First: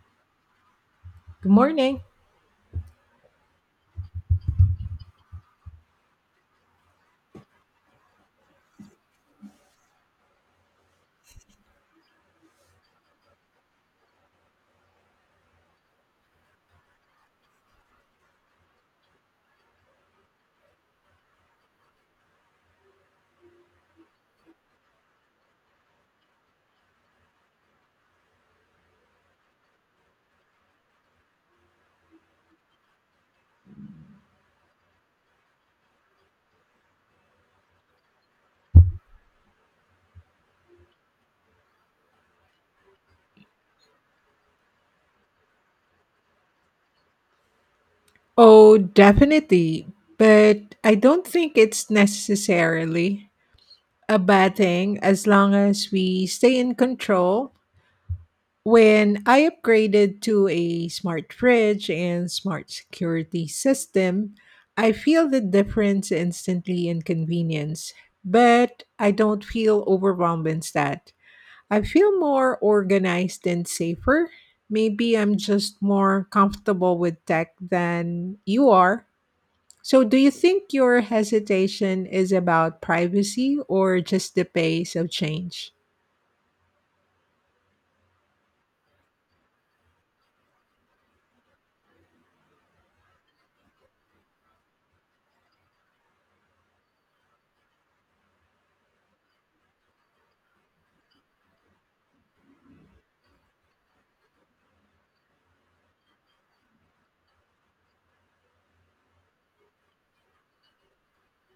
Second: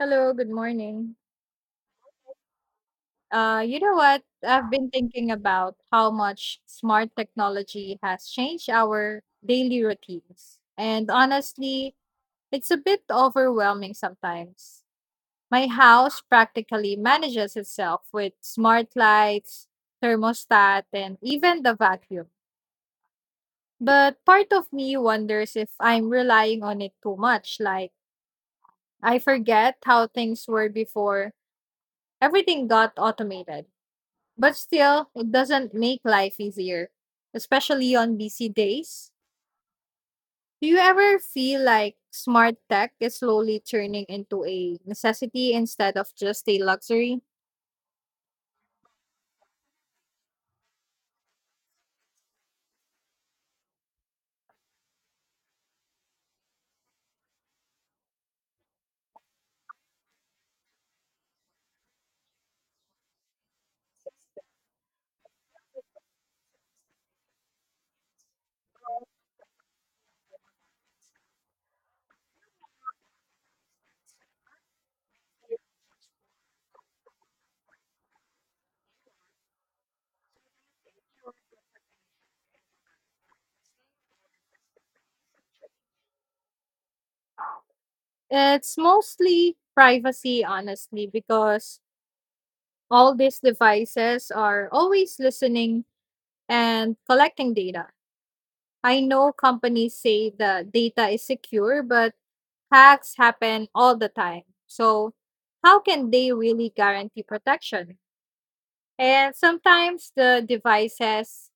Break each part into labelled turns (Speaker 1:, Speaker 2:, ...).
Speaker 1: Hello, good morning.
Speaker 2: Good morning.
Speaker 1: You know what? I've been thinking about how much smart technology has changed our daily routines. And honestly, it's a bit overwhelming sometimes. My house practically manages itself with smart lights, thermostat, and even the vacuum. But part of me wonders if I'm relying on it too much. Like, I forget how things were before everything got automated. But still, it doesn't make life easier, especially on busy days. Do you ever feel like smart tech is slowly turning into a necessity instead of just a luxury?
Speaker 2: Oh, definitely. But I don't think it's necessarily a bad thing as long as we stay in control. When I upgraded to a smart fridge and smart security system, I feel the difference instantly in convenience, but I don't feel overwhelmed instead. I feel more organized and safer. Maybe I'm just more comfortable with tech than you are. So, do you think your hesitation is about privacy or just the pace of change?
Speaker 1: It's mostly privacy, honestly, because all these devices are always listening and collecting data. I know companies say the data is secure, but hacks happen all the time. So, how can they really guarantee protection? And sometimes the devices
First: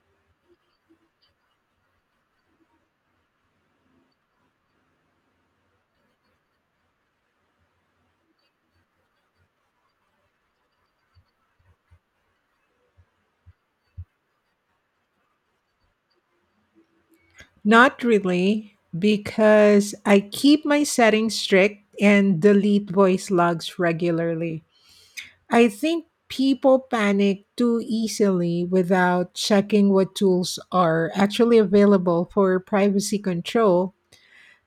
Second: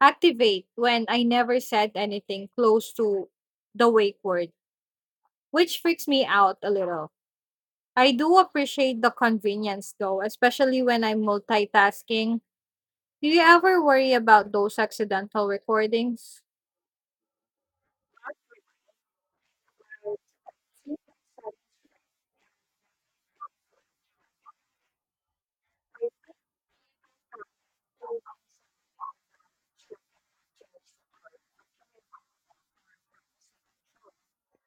Speaker 1: activate when I never said anything close to the wake word, which freaks me out a little. I do appreciate the convenience though, especially when I'm multitasking. Do you ever worry about those accidental recordings?
Speaker 2: Not really, because I keep my settings strict and delete voice logs regularly. I think people panic too easily without checking what tools are actually available for privacy control.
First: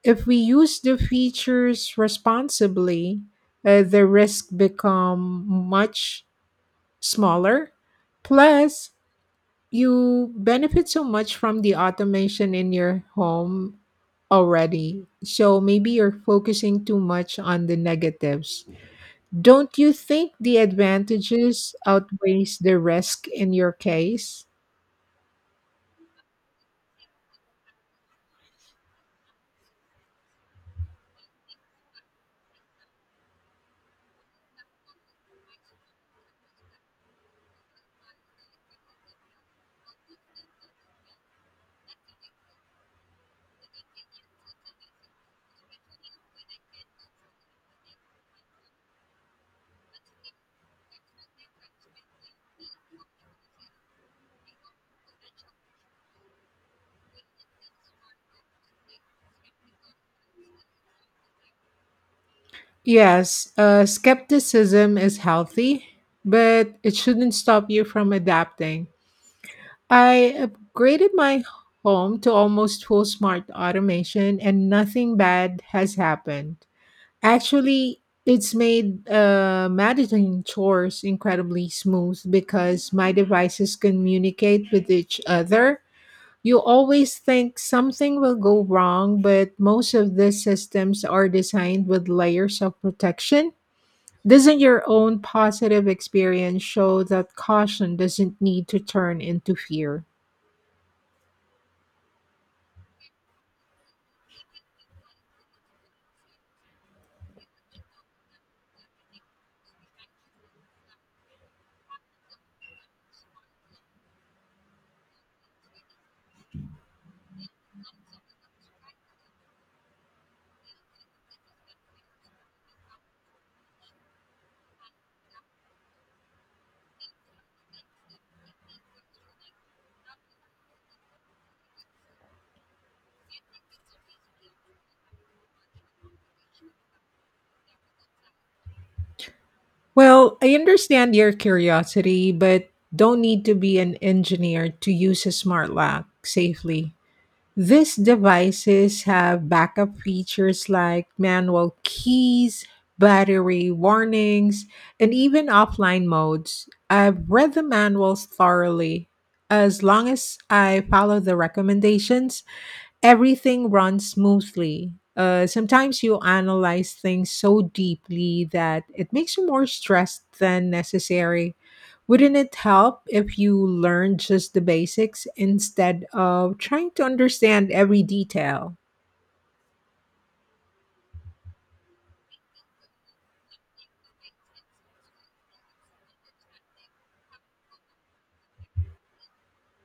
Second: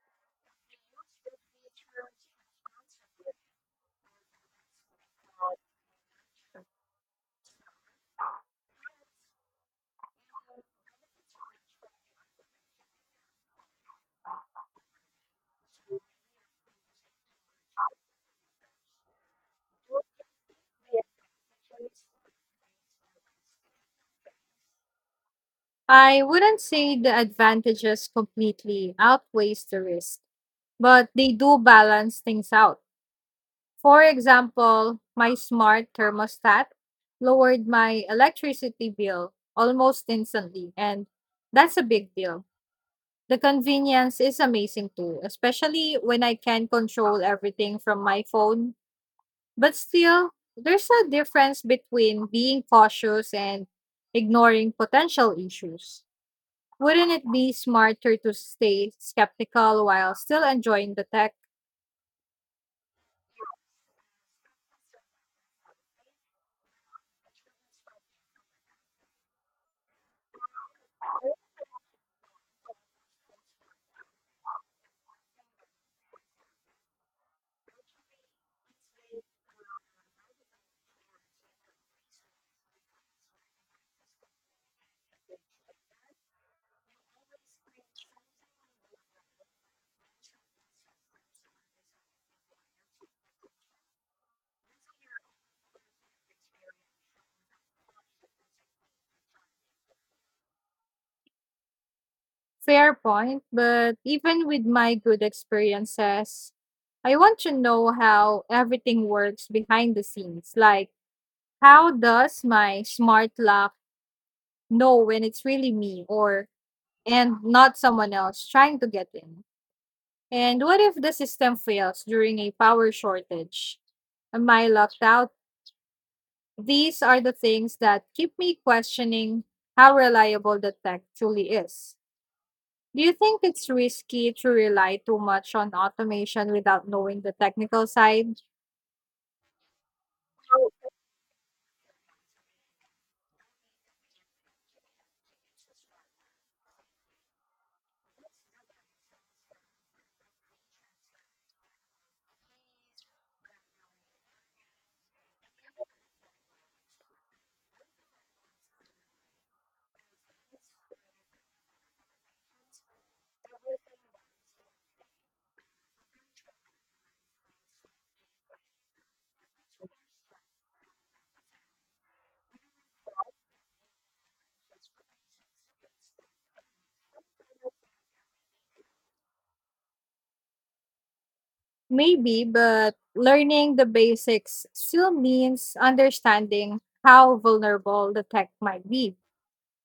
Speaker 2: If we use the features responsibly, the risk become much smaller. Plus, you benefit so much from the automation in your home already. So maybe you're focusing too much on the negatives. Don't you think the advantages outweighs the risk in your case?
Speaker 1: I wouldn't say the advantages completely outweighs the risk, but they do balance things out. For example, my smart thermostat lowered my electricity bill almost instantly, and that's a big deal. The convenience is amazing too, especially when I can control everything from my phone. But still, there's a difference between being cautious and ignoring potential issues. Wouldn't it be smarter to stay skeptical while still enjoying the tech?
Speaker 2: Yes, skepticism is healthy, but it shouldn't stop you from adapting. I upgraded my home to almost full smart automation, and nothing bad has happened. Actually, it's made managing chores incredibly smooth because my devices communicate with each other. You always think something will go wrong, but most of these systems are designed with layers of protection. Doesn't your own positive experience show that caution doesn't need to turn into fear?
Speaker 1: Fair point, but even with my good experiences, I want to know how everything works behind the scenes. Like, how does my smart lock know when it's really me or and not someone else trying to get in? And what if the system fails during a power shortage? Am I locked out? These are the things that keep me questioning how reliable the tech truly is. Do you think it's risky to rely too much on automation without knowing the technical side?
Speaker 2: Well, I understand your curiosity, but don't need to be an engineer to use a smart lock safely. These devices have backup features like manual keys, battery warnings, and even offline modes. I've read the manuals thoroughly. As long as I follow the recommendations, everything runs smoothly. Sometimes you analyze things so deeply that it makes you more stressed than necessary. Wouldn't it help if you learned just the basics instead of trying to understand every detail?
Speaker 1: Maybe, but learning the basics still means understanding how vulnerable the tech might be.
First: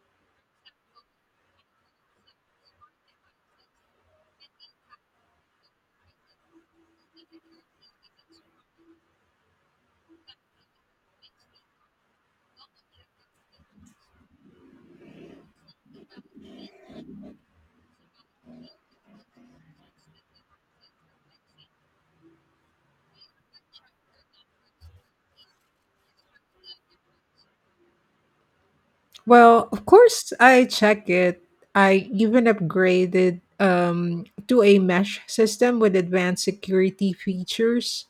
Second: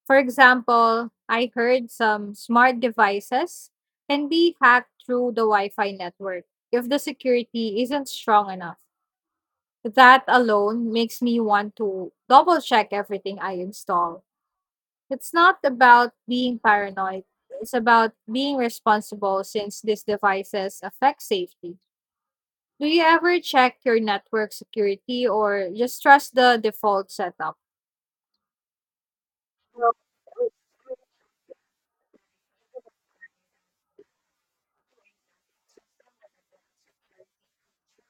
Speaker 1: For example, I heard some smart devices can be hacked through the Wi Fi network if the security isn't strong enough. That alone makes me want to double check everything I install. It's not about being paranoid. It's about being responsible since these devices affect safety. Do you ever check your network security or just trust the default setup?
Speaker 2: Well, of course, I check it. I even upgraded to a mesh system with advanced security features.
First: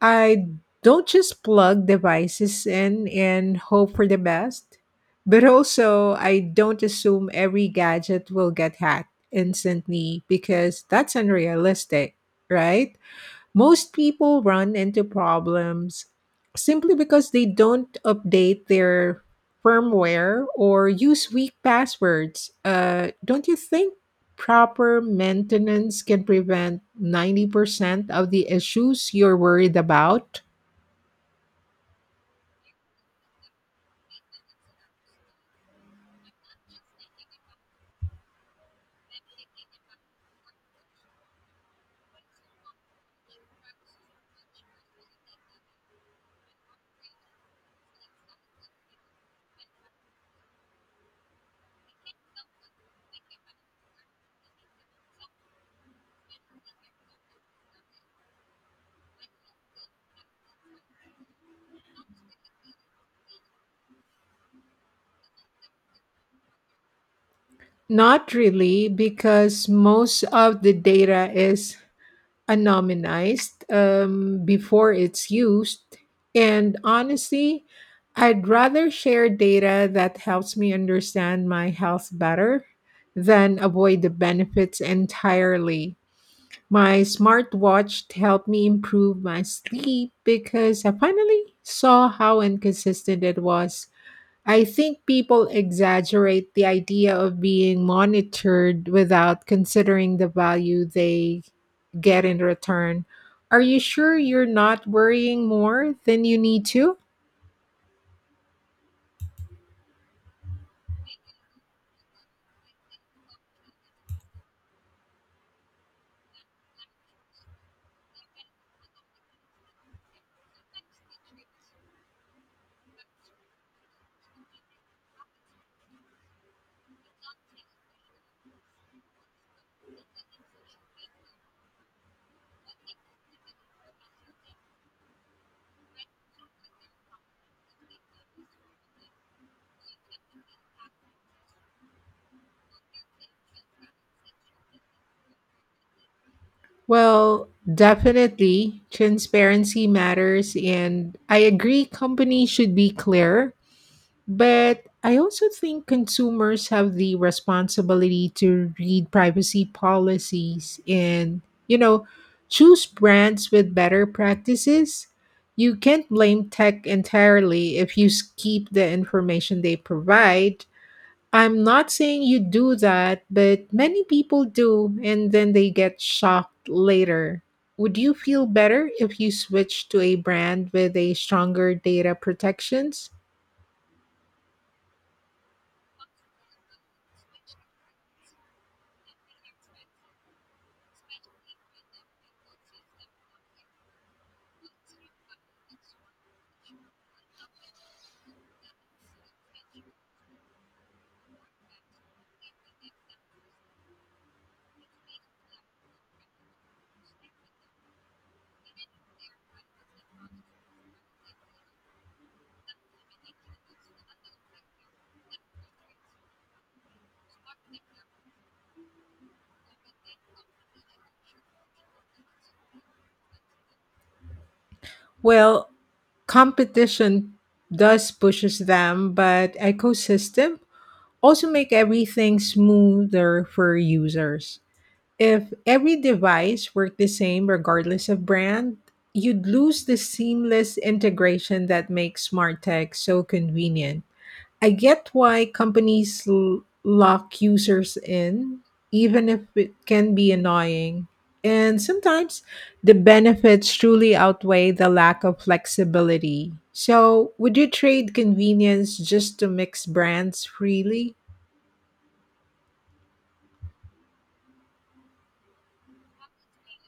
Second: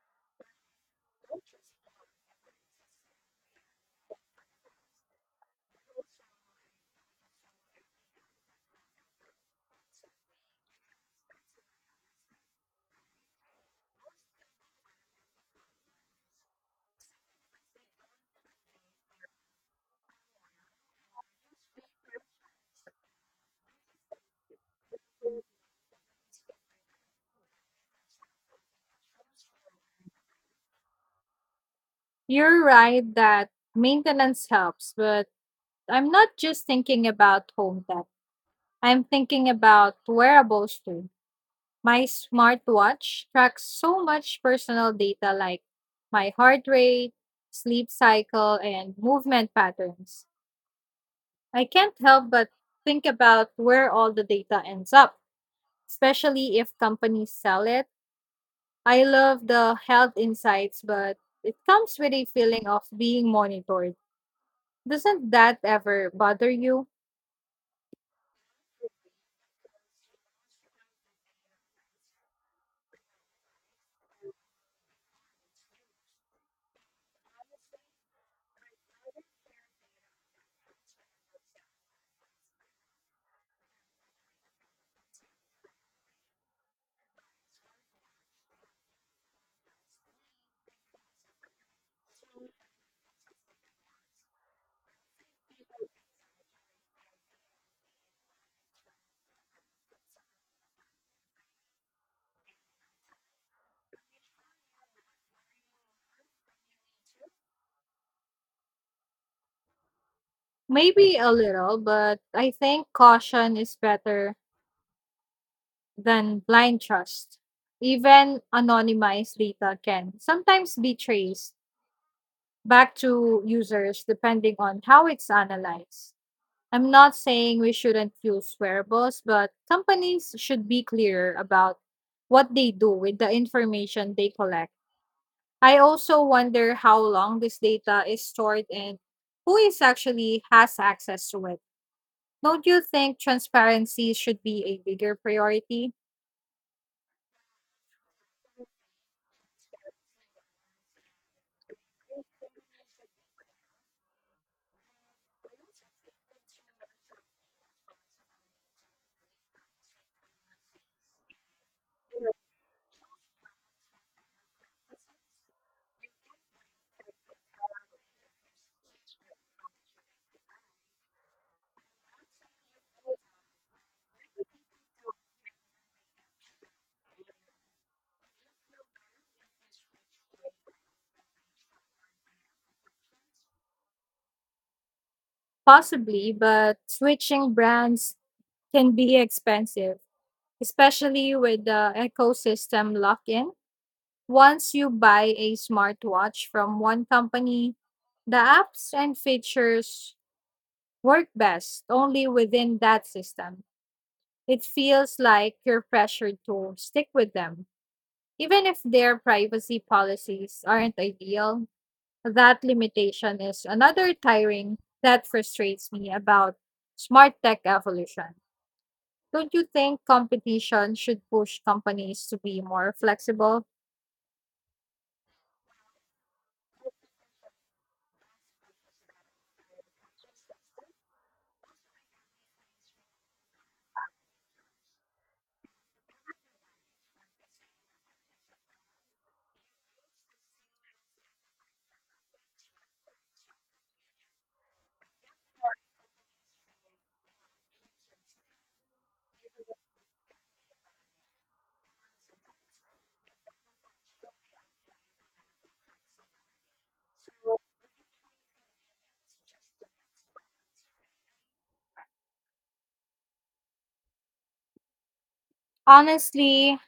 Speaker 2: I don't just plug devices in and hope for the best, but also I don't assume every gadget will get hacked instantly because that's unrealistic, right? Most people run into problems simply because they don't update their firmware or use weak passwords. Don't you think proper maintenance can prevent 90% of the issues you're worried about?
Speaker 1: You're right that maintenance helps, but I'm not just thinking about home tech. I'm thinking about wearables too. My smartwatch tracks so much personal data like my heart rate, sleep cycle, and movement patterns. I can't help but think about where all the data ends up, especially if companies sell it. I love the health insights, but it comes with a feeling of being monitored. Doesn't that ever bother you?
Speaker 2: Not really, because most of the data is anonymized before it's used. And honestly, I'd rather share data that helps me understand my health better than avoid the benefits entirely. My smartwatch helped me improve my sleep because I finally saw how inconsistent it was. I think people exaggerate the idea of being monitored without considering the value they get in return. Are you sure you're not worrying more than you need to?
Speaker 1: Maybe a little, but I think caution is better than blind trust. Even anonymized data can sometimes be traced back to users depending on how it's analyzed. I'm not saying we shouldn't use wearables, but companies should be clear about what they do with the information they collect. I also wonder how long this data is stored and who is actually has access to it. Don't you think transparency should be a bigger priority?
Speaker 2: Well, definitely, transparency matters, and I agree companies should be clear, but I also think consumers have the responsibility to read privacy policies and, choose brands with better practices. You can't blame tech entirely if you skip the information they provide. I'm not saying you do that, but many people do, and then they get shocked later. Would you feel better if you switched to a brand with a stronger data protections?
Speaker 1: Possibly, but switching brands can be expensive, especially with the ecosystem lock in. Once you buy a smartwatch from one company, the apps and features work best only within that system. It feels like you're pressured to stick with them. Even if their privacy policies aren't ideal, that limitation is another tiring that frustrates me about smart tech evolution. Don't you think competition should push companies to be more flexible?
Speaker 2: Well, competition does pushes them, but ecosystem also make everything smoother for users. If every device worked the same regardless of brand, you'd lose the seamless integration that makes smart tech so convenient. I get why companies lock users in, even if it can be annoying. And sometimes the benefits truly outweigh the lack of flexibility. So, would you trade convenience just to mix brands freely?
Speaker 1: Honestly,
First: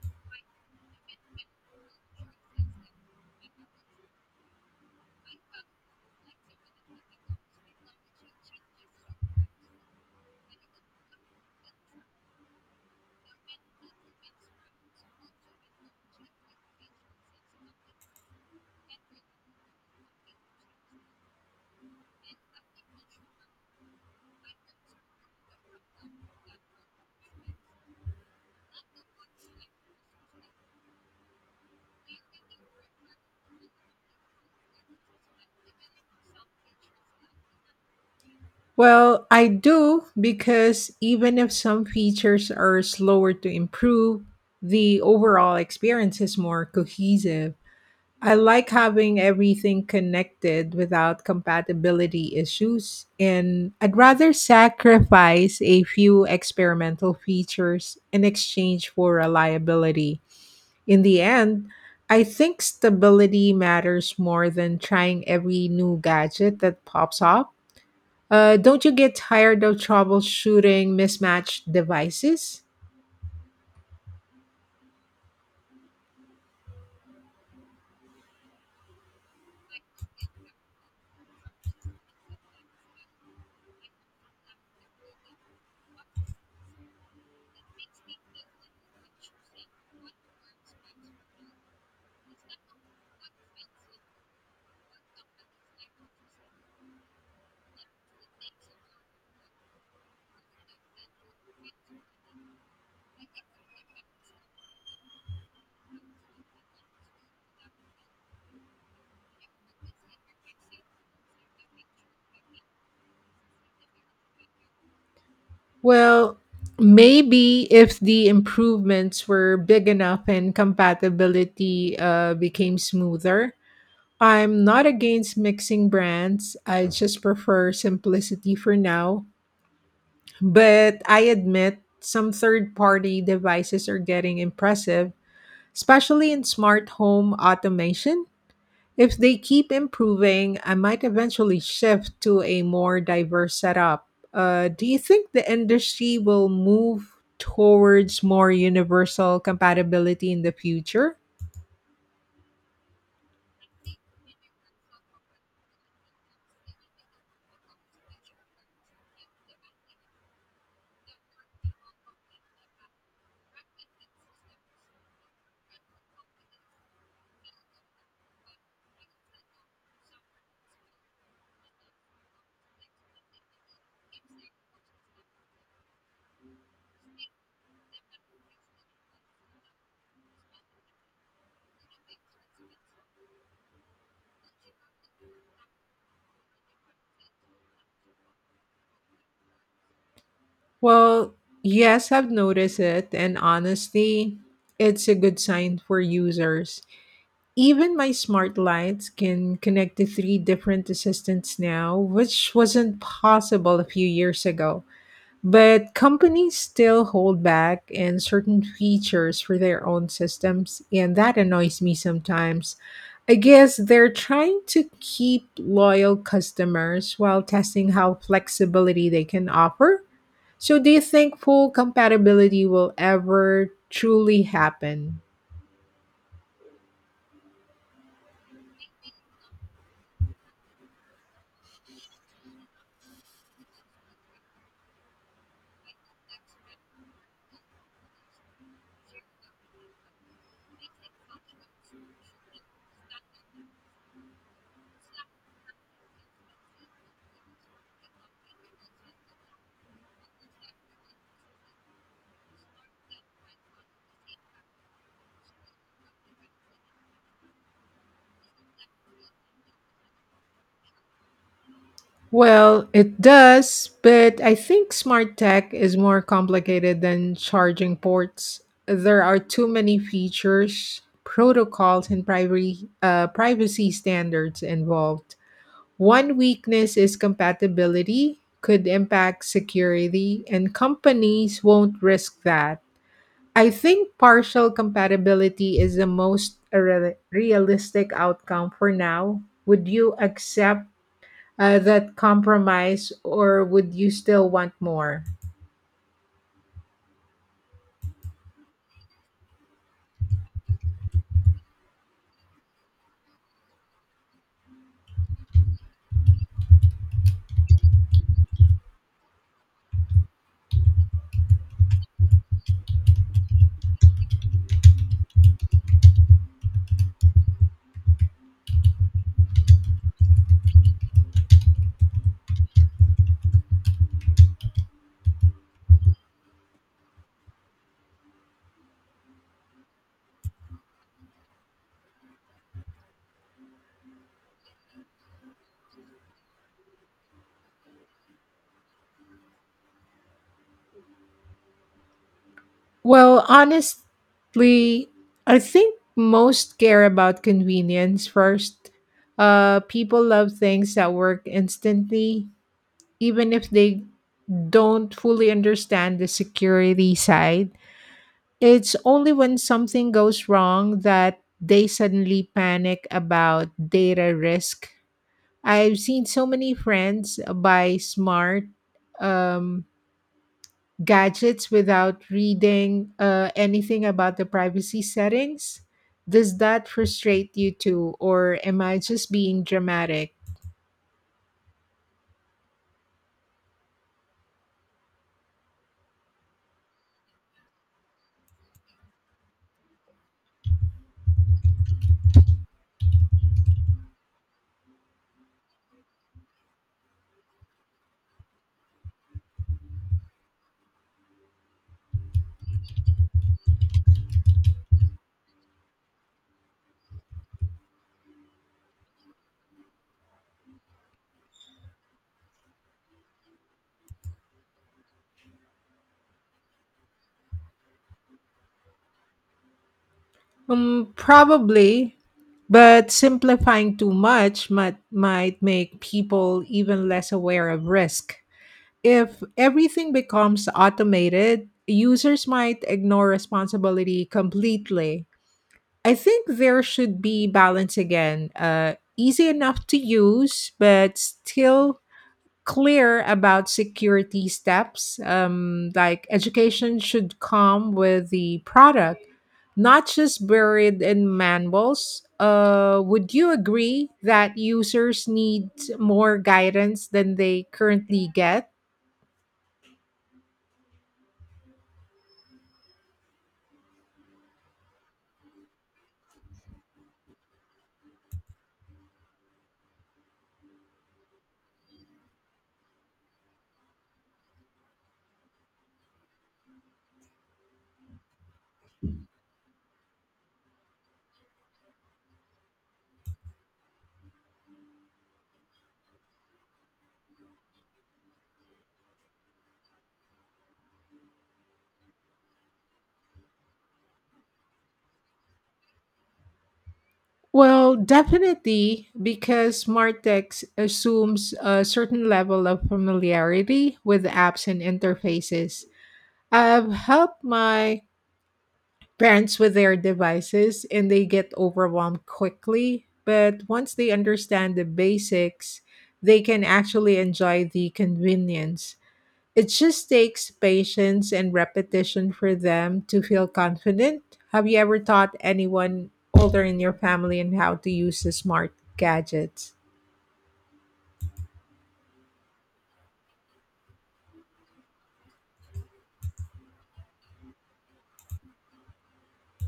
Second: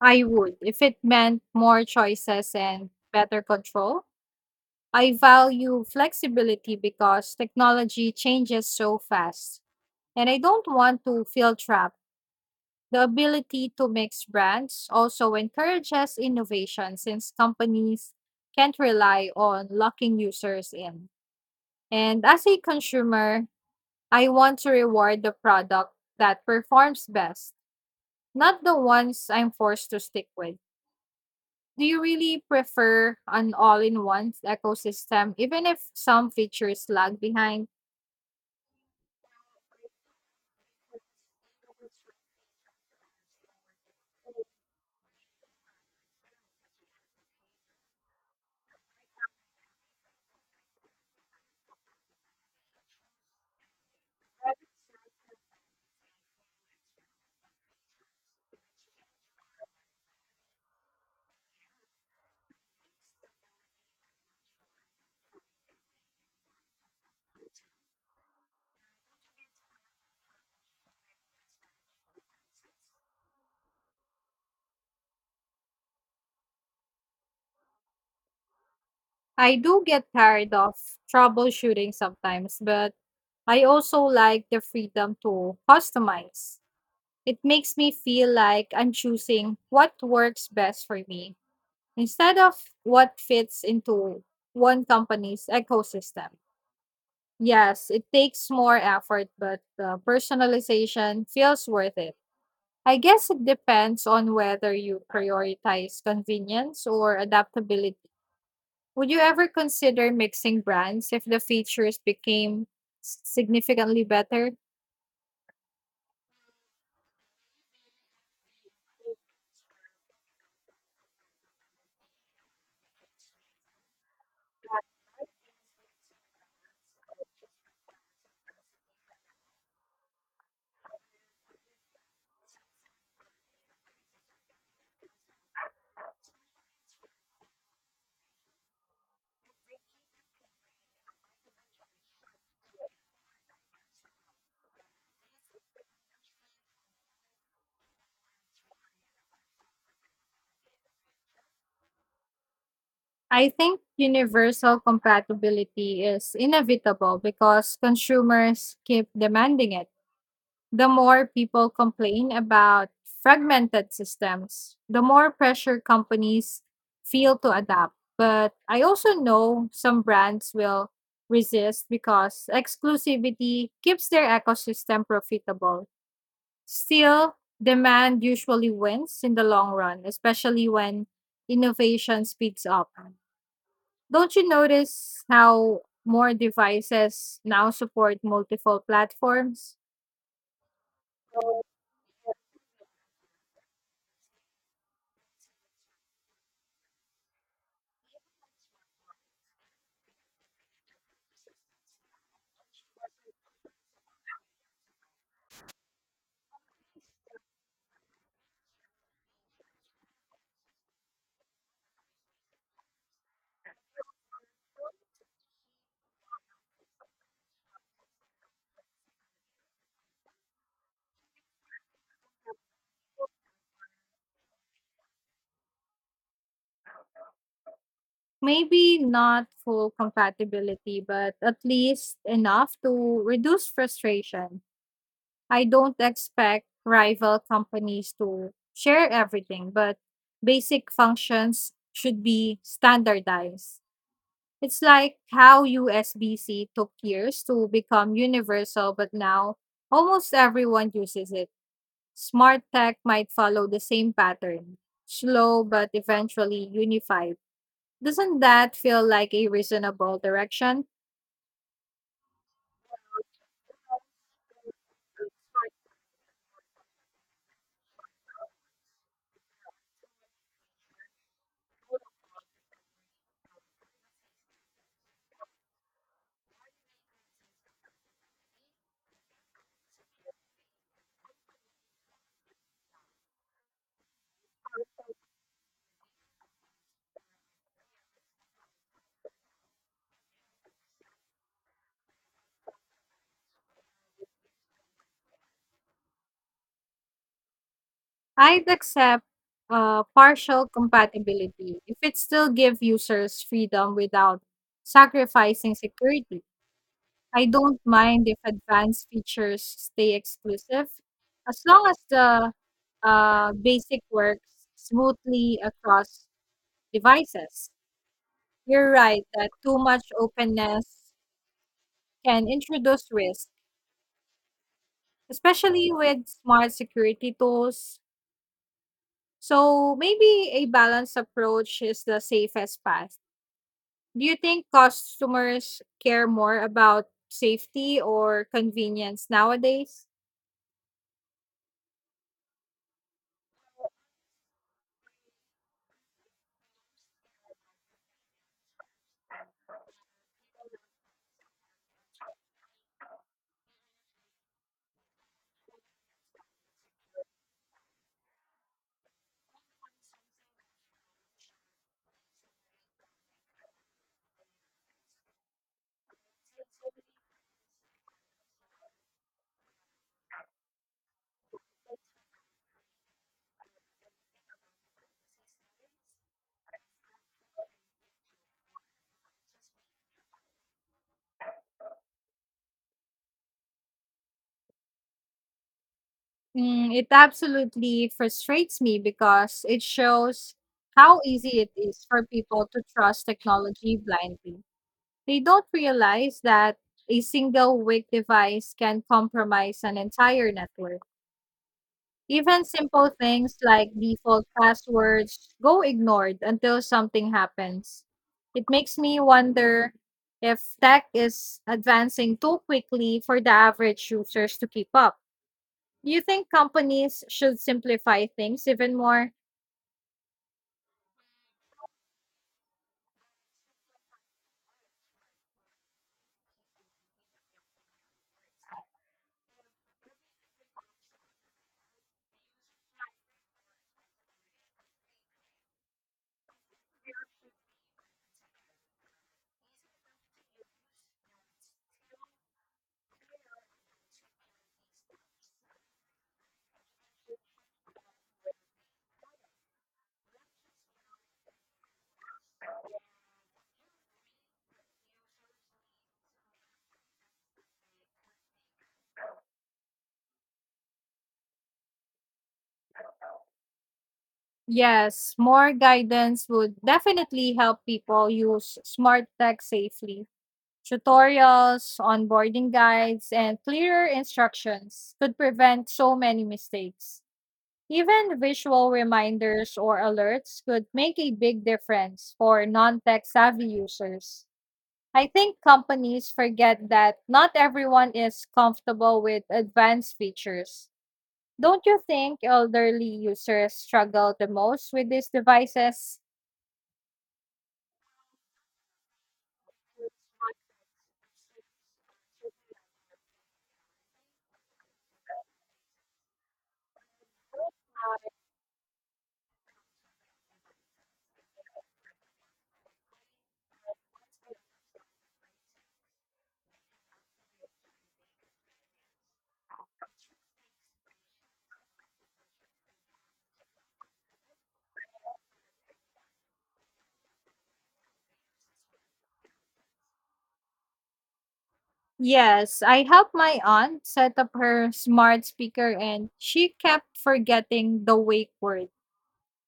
Speaker 1: I would, if it meant more choices and better control. I value flexibility because technology changes so fast, and I don't want to feel trapped. The ability to mix brands also encourages innovation since companies can't rely on locking users in. And as a consumer, I want to reward the product that performs best, not the ones I'm forced to stick with. Do you really prefer an all-in-one ecosystem, even if some features lag behind?
Speaker 2: Well, I do because even if some features are slower to improve, the overall experience is more cohesive. I like having everything connected without compatibility issues, and I'd rather sacrifice a few experimental features in exchange for reliability. In the end, I think stability matters more than trying every new gadget that pops up. Don't you get tired of troubleshooting mismatched devices?
Speaker 1: I do get tired of troubleshooting sometimes, but I also like the freedom to customize. It makes me feel like I'm choosing what works best for me instead of what fits into one company's ecosystem. Yes, it takes more effort, but the personalization feels worth it. I guess it depends on whether you prioritize convenience or adaptability. Would you ever consider mixing brands if the features became significantly better?
Speaker 2: Well, maybe if the improvements were big enough and compatibility became smoother. I'm not against mixing brands, I just prefer simplicity for now. But I admit some third party devices are getting impressive, especially in smart home automation. If they keep improving, I might eventually shift to a more diverse setup. Do you think the industry will move towards more universal compatibility in the future?
Speaker 1: I think universal compatibility is inevitable because consumers keep demanding it. The more people complain about fragmented systems, the more pressure companies feel to adapt. But I also know some brands will resist because exclusivity keeps their ecosystem profitable. Still, demand usually wins in the long run, especially when innovation speeds up. Don't you notice how more devices now support multiple platforms?
Speaker 2: Well, yes, I've noticed it, and honestly, it's a good sign for users. Even my smart lights can connect to three different assistants now, which wasn't possible a few years ago. But companies still hold back in certain features for their own systems, and that annoys me sometimes. I guess they're trying to keep loyal customers while testing how flexibility they can offer. So, do you think full compatibility will ever truly happen?
Speaker 1: Maybe not full compatibility, but at least enough to reduce frustration. I don't expect rival companies to share everything, but basic functions should be standardized. It's like how USB-C took years to become universal, but now almost everyone uses it. Smart tech might follow the same pattern, slow but eventually unified. Doesn't that feel like a reasonable direction?
Speaker 2: Well, it does, but I think smart tech is more complicated than charging ports. There are too many features, protocols, and privacy standards involved. One weakness is compatibility could impact security, and companies won't risk that. I think partial compatibility is the most realistic outcome for now. Would you accept that compromise, or would you still want more?
Speaker 1: I'd accept partial compatibility if it still gives users freedom without sacrificing security. I don't mind if advanced features stay exclusive as long as the basic works smoothly across devices. You're right that too much openness can introduce risk, especially with smart security tools. So maybe a balanced approach is the safest path. Do you think customers care more about safety or convenience nowadays?
Speaker 2: Well, honestly, I think most care about convenience first. People love things that work instantly, even if they don't fully understand the security side. It's only when something goes wrong that they suddenly panic about data risk. I've seen so many friends buy smart um, gadgets without reading anything about the privacy settings. Does that frustrate you too, or am I just being dramatic?
Speaker 1: Mm, it absolutely frustrates me because it shows how easy it is for people to trust technology blindly. They don't realize that a single weak device can compromise an entire network. Even simple things like default passwords go ignored until something happens. It makes me wonder if tech is advancing too quickly for the average users to keep up. Do you think companies should simplify things even more?
Speaker 2: Probably, but simplifying too much might make people even less aware of risk. If everything becomes automated, users might ignore responsibility completely. I think there should be balance again. Easy enough to use, but still clear about security steps. Like education should come with the product, not just buried in manuals. Would you agree that users need more guidance than they currently get?
Speaker 1: Yes, more guidance would definitely help people use smart tech safely. Tutorials, onboarding guides, and clearer instructions could prevent so many mistakes. Even visual reminders or alerts could make a big difference for non tech savvy users. I think companies forget that not everyone is comfortable with advanced features. Don't you think elderly users struggle the most with these devices?
Speaker 2: Well, definitely, because smart assumes a certain level of familiarity with apps and interfaces. I've helped my parents with their devices and they get overwhelmed quickly, but once they understand the basics, they can actually enjoy the convenience. It just takes patience and repetition for them to feel confident. Have you ever taught anyone older in your family and how to use the smart gadgets?
Speaker 1: Yes, I helped my aunt set up her smart speaker and she kept forgetting the wake word.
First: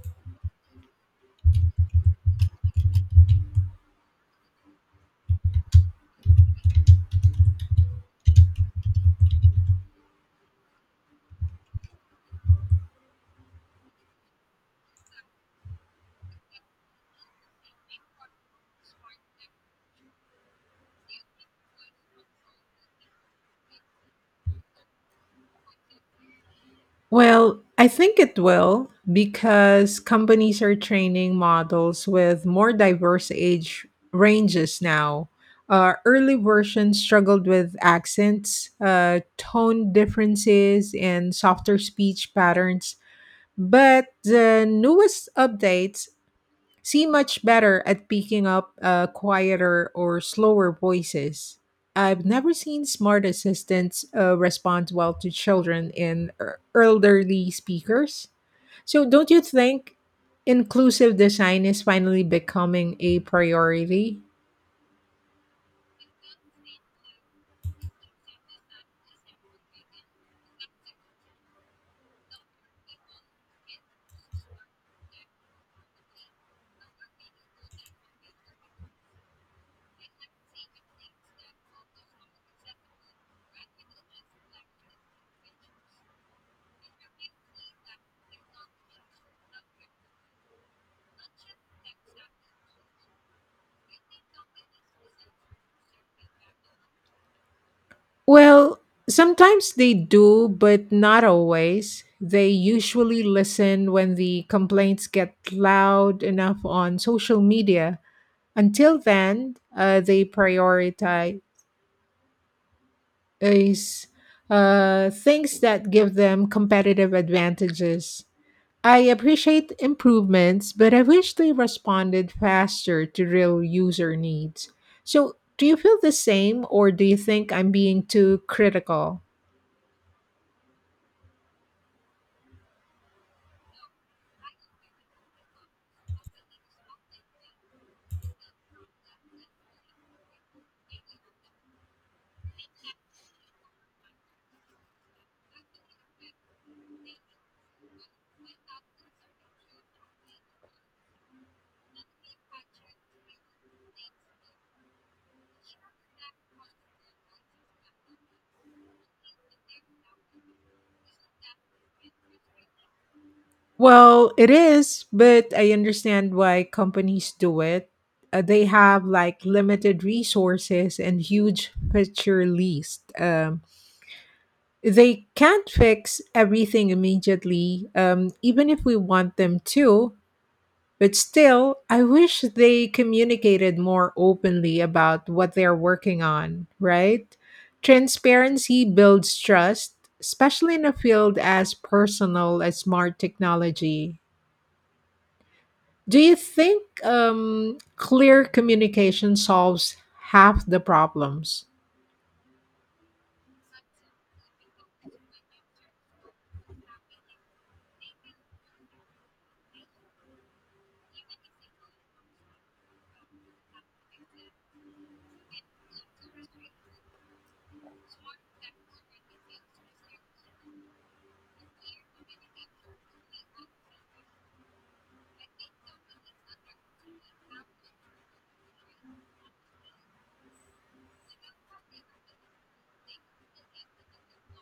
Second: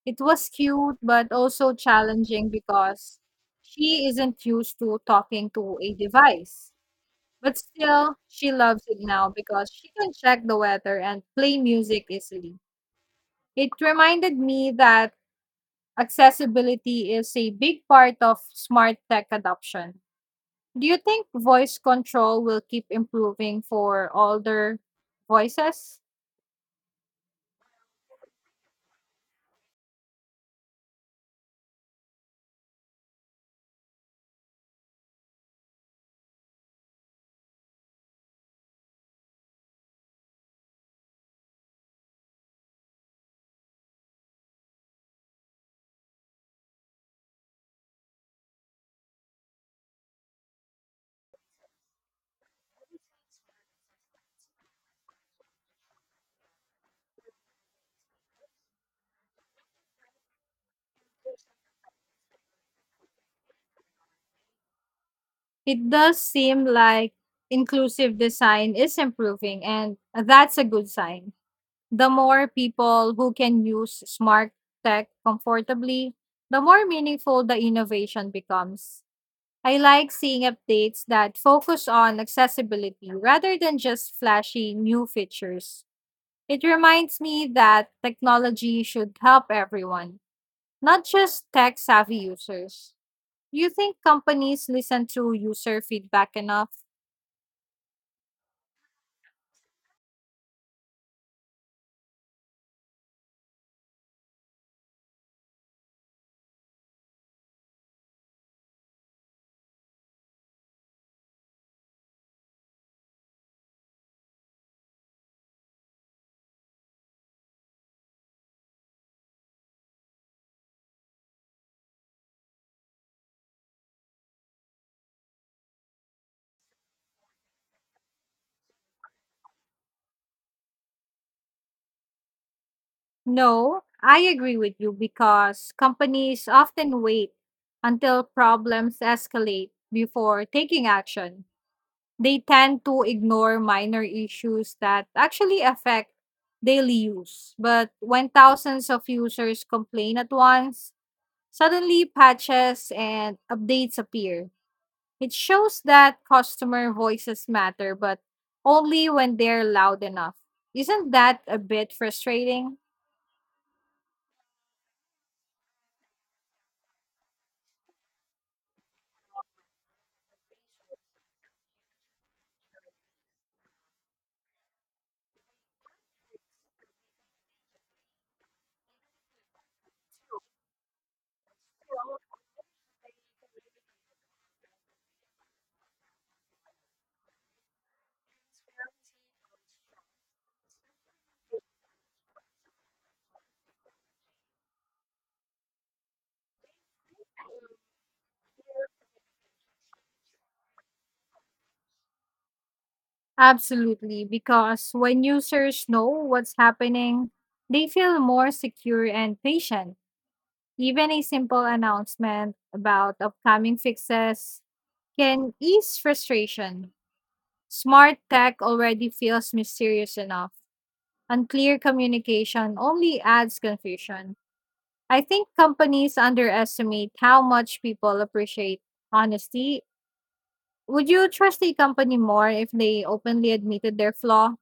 Speaker 1: It was cute but also challenging because she isn't used to talking to a device. But still, she loves it now because she can check the weather and play music easily. It reminded me that accessibility is a big part of smart tech adoption. Do you think voice control will keep improving for older voices?
Speaker 2: Well, I think it will because companies are training models with more diverse age ranges now. Early versions struggled with accents, tone differences, and softer speech patterns. But the newest updates seem much better at picking up quieter or slower voices. I've never seen smart assistants respond well to children and elderly speakers. So, don't you think inclusive design is finally becoming a priority?
Speaker 1: It does seem like inclusive design is improving, and that's a good sign. The more people who can use smart tech comfortably, the more meaningful the innovation becomes. I like seeing updates that focus on accessibility rather than just flashy new features. It reminds me that technology should help everyone. Not just tech savvy users. Do you think companies listen to user feedback enough?
Speaker 2: Well, sometimes they do, but not always. They usually listen when the complaints get loud enough on social media. Until then, they prioritize things that give them competitive advantages. I appreciate improvements, but I wish they responded faster to real user needs. So, do you feel the same, or do you think I'm being too critical?
Speaker 1: No, I agree with you because companies often wait until problems escalate before taking action. They tend to ignore minor issues that actually affect daily use. But when thousands of users complain at once, suddenly patches and updates appear. It shows that customer voices matter, but only when they're loud enough. Isn't that a bit frustrating?
Speaker 2: Well, it is, but I understand why companies do it. They have like limited resources and huge picture list. They can't fix everything immediately, even if we want them to. But still, I wish they communicated more openly about what they're working on, right? Transparency builds trust, especially in a field as personal as smart technology. Do you think clear communication solves half the problems?
Speaker 1: Absolutely, because when users know what's happening, they feel more secure and patient. Even a simple announcement about upcoming fixes can ease frustration. Smart tech already feels mysterious enough. Unclear communication only adds confusion. I think companies underestimate how much people appreciate honesty. Would you trust a company more if they openly admitted their flaw?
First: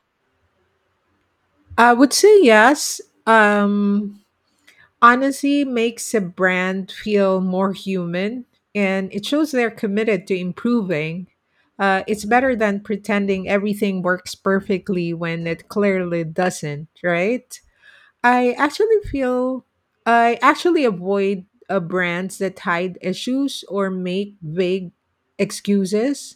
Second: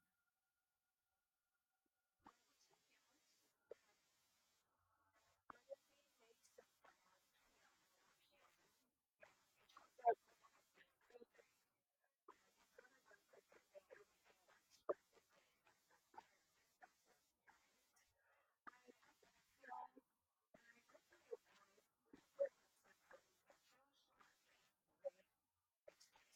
Speaker 2: I would say yes. Um, Honesty makes a brand feel more human, and it shows they're committed to improving. It's better than pretending everything works perfectly when it clearly doesn't, right? I actually feel I actually avoid brands that hide issues or make vague excuses.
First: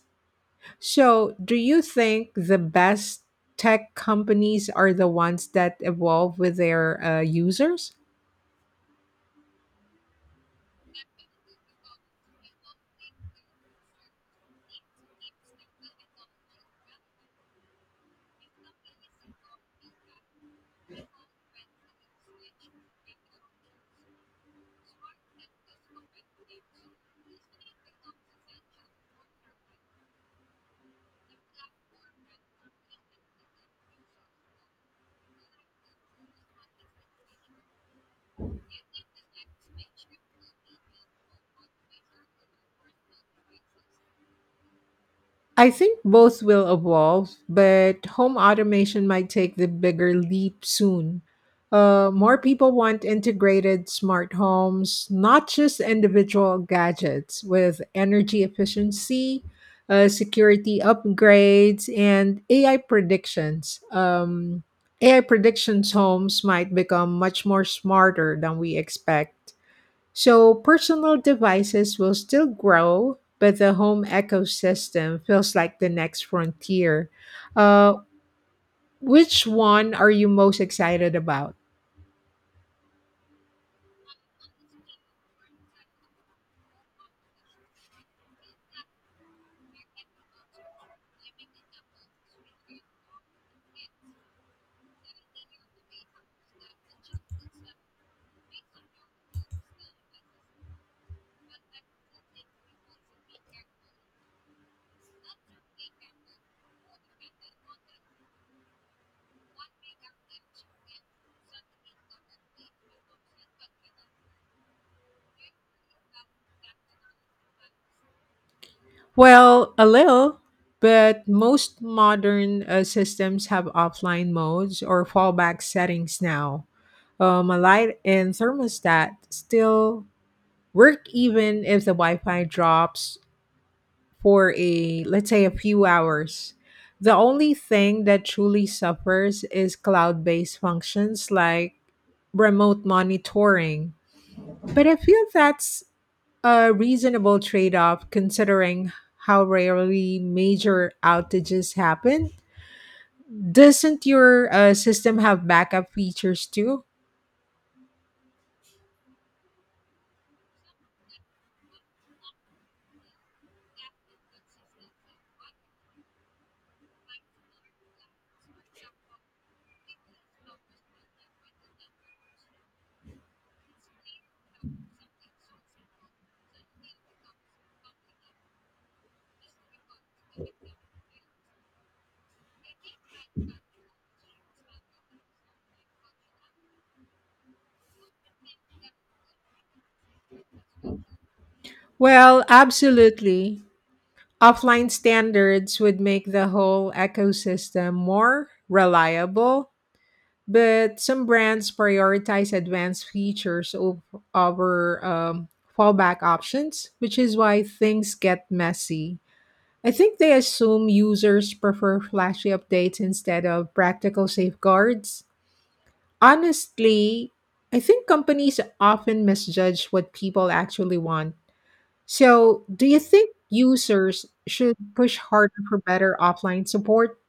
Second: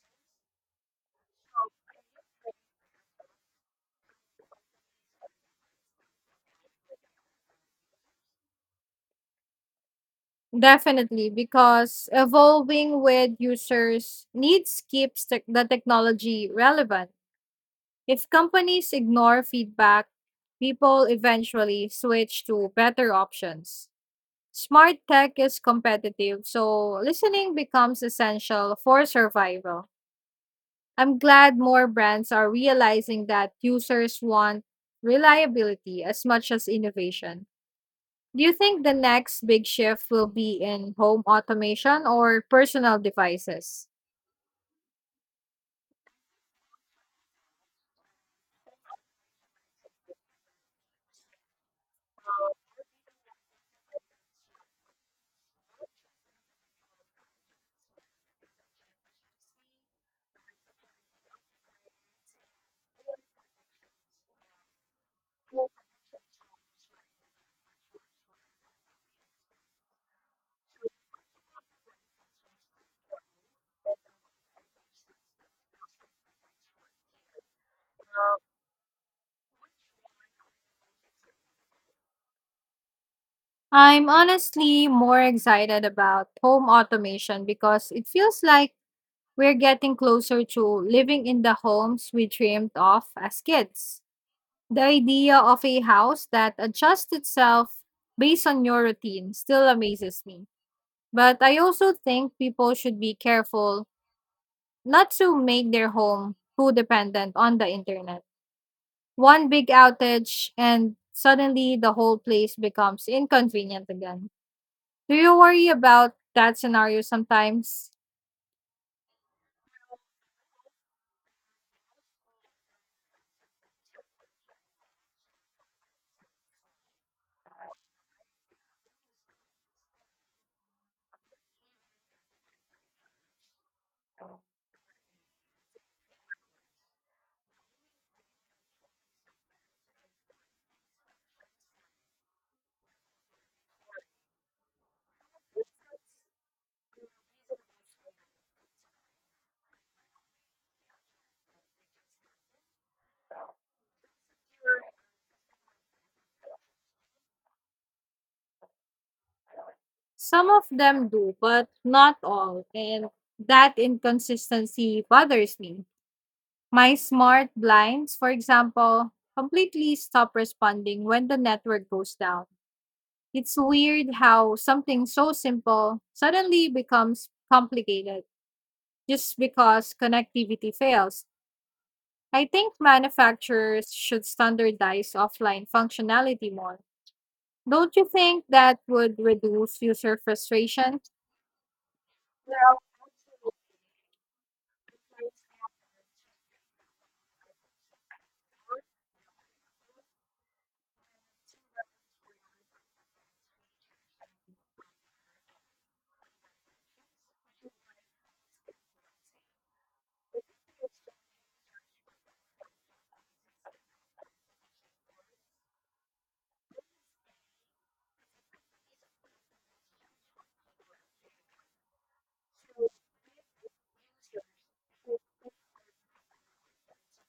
Speaker 2: So, do you think the best tech companies are the ones that evolve with their users?
Speaker 1: Definitely, because evolving with users needs keeps tech the technology relevant. If companies ignore feedback, people eventually switch to better options. Smart tech is competitive, so listening becomes essential for survival. I'm glad more brands are realizing that users want reliability as much as innovation. Do you think the next big shift will be in home automation or personal devices?
Speaker 2: I think both will evolve, but home automation might take the bigger leap soon. More people want integrated smart homes, not just individual gadgets, with energy efficiency, security upgrades, and AI predictions. AI predictions homes might become much more smarter than we expect. So personal devices will still grow, but the home ecosystem feels like the next frontier. Uh, which one are you most excited about?
Speaker 1: I'm honestly more excited about home automation because it feels like we're getting closer to living in the homes we dreamed of as kids. The idea of a house that adjusts itself based on your routine still amazes me. But I also think people should be careful not to make their home too dependent on the internet. One big outage and suddenly the whole place becomes inconvenient again. Do you worry about that scenario sometimes?
Speaker 2: Well, a little, but most modern systems have offline modes or fallback settings now. A light and thermostat still work even if the Wi Fi drops for a let's say a few hours. The only thing that truly suffers is cloud-based functions like remote monitoring. But I feel that's a reasonable trade-off considering how rarely major outages happen. Doesn't your system have backup features too?
Speaker 1: Some of them do, but not all. And that inconsistency bothers me. My smart blinds, for example, completely stop responding when the network goes down. It's weird how something so simple suddenly becomes complicated just because connectivity fails. I think manufacturers should standardize offline functionality more. Don't you think that would reduce user frustration?
Speaker 2: Well, absolutely. Offline standards would make the whole ecosystem more reliable, but some brands prioritize advanced features of over fallback options, which is why things get messy. I think they assume users prefer flashy updates instead of practical safeguards. Honestly, I think companies often misjudge what people actually want. So, do you think users should push harder for better offline support?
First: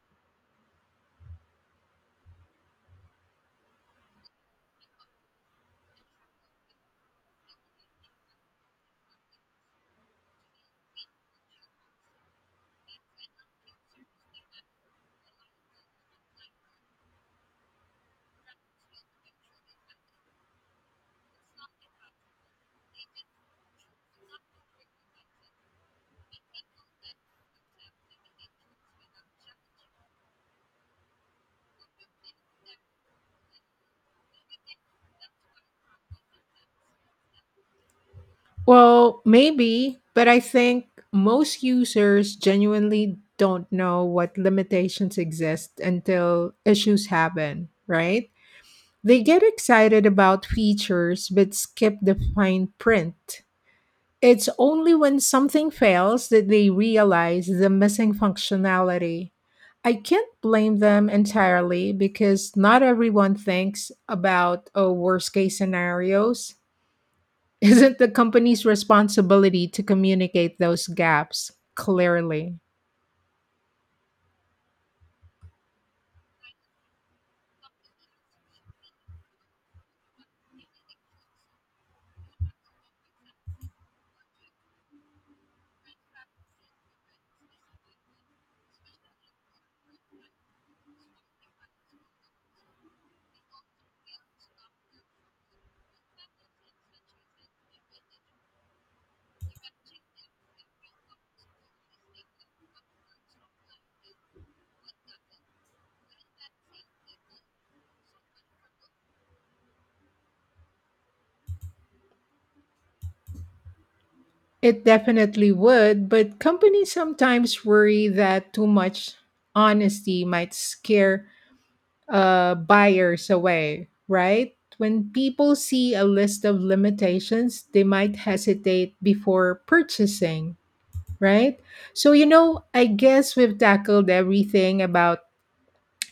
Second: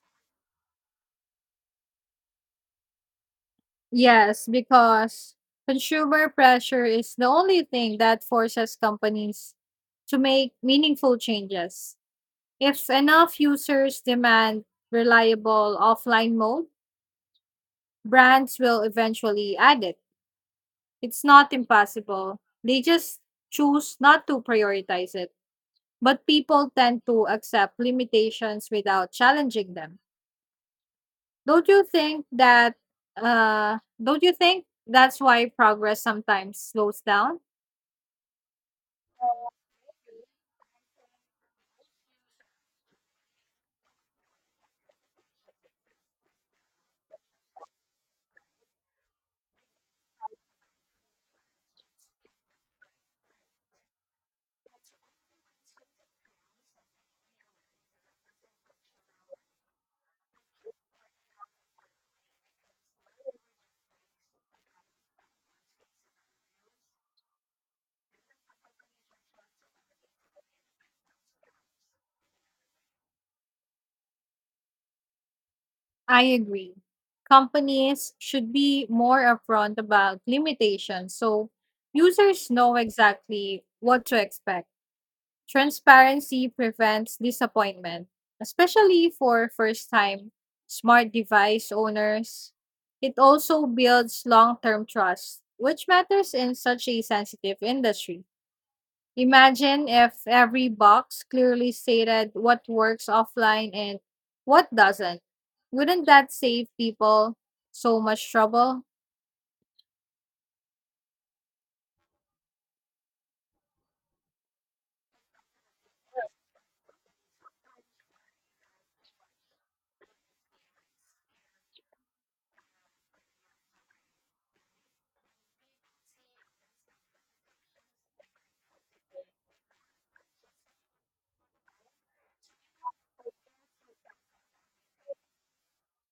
Speaker 1: Yes, because consumer pressure is the only thing that forces companies to make meaningful changes. If enough users demand reliable offline mode, brands will eventually add it. It's not impossible. They just choose not to prioritize it. But people tend to accept limitations without challenging them. Don't you think that don't you think that's why progress sometimes slows down?
Speaker 2: Well, maybe, but I think most users genuinely don't know what limitations exist until issues happen, right? They get excited about features but skip the fine print. It's only when something fails that they realize the missing functionality. I can't blame them entirely because not everyone thinks about oh, worst case scenarios. Isn't the company's responsibility to communicate those gaps clearly?
Speaker 1: I agree. Companies should be more upfront about limitations so users know exactly what to expect. Transparency prevents disappointment, especially for first time smart device owners. It also builds long term trust, which matters in such a sensitive industry. Imagine if every box clearly stated what works offline and what doesn't. Wouldn't that save people so much trouble?
Speaker 2: It definitely would, but companies sometimes worry that too much honesty might scare buyers away, right? When people see a list of limitations, they might hesitate before purchasing, right? So, I guess we've tackled everything about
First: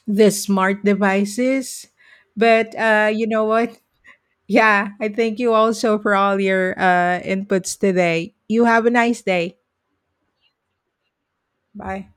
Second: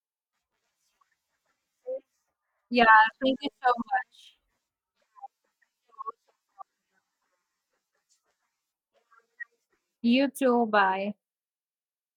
Speaker 2: the smart devices, but
Speaker 1: Yeah,
Speaker 2: you
Speaker 1: thank
Speaker 2: know
Speaker 1: you so
Speaker 2: what?
Speaker 1: much.
Speaker 2: Yeah, I thank you also for all your inputs today. You have a nice day.
Speaker 1: You too. Bye.
Speaker 2: Bye.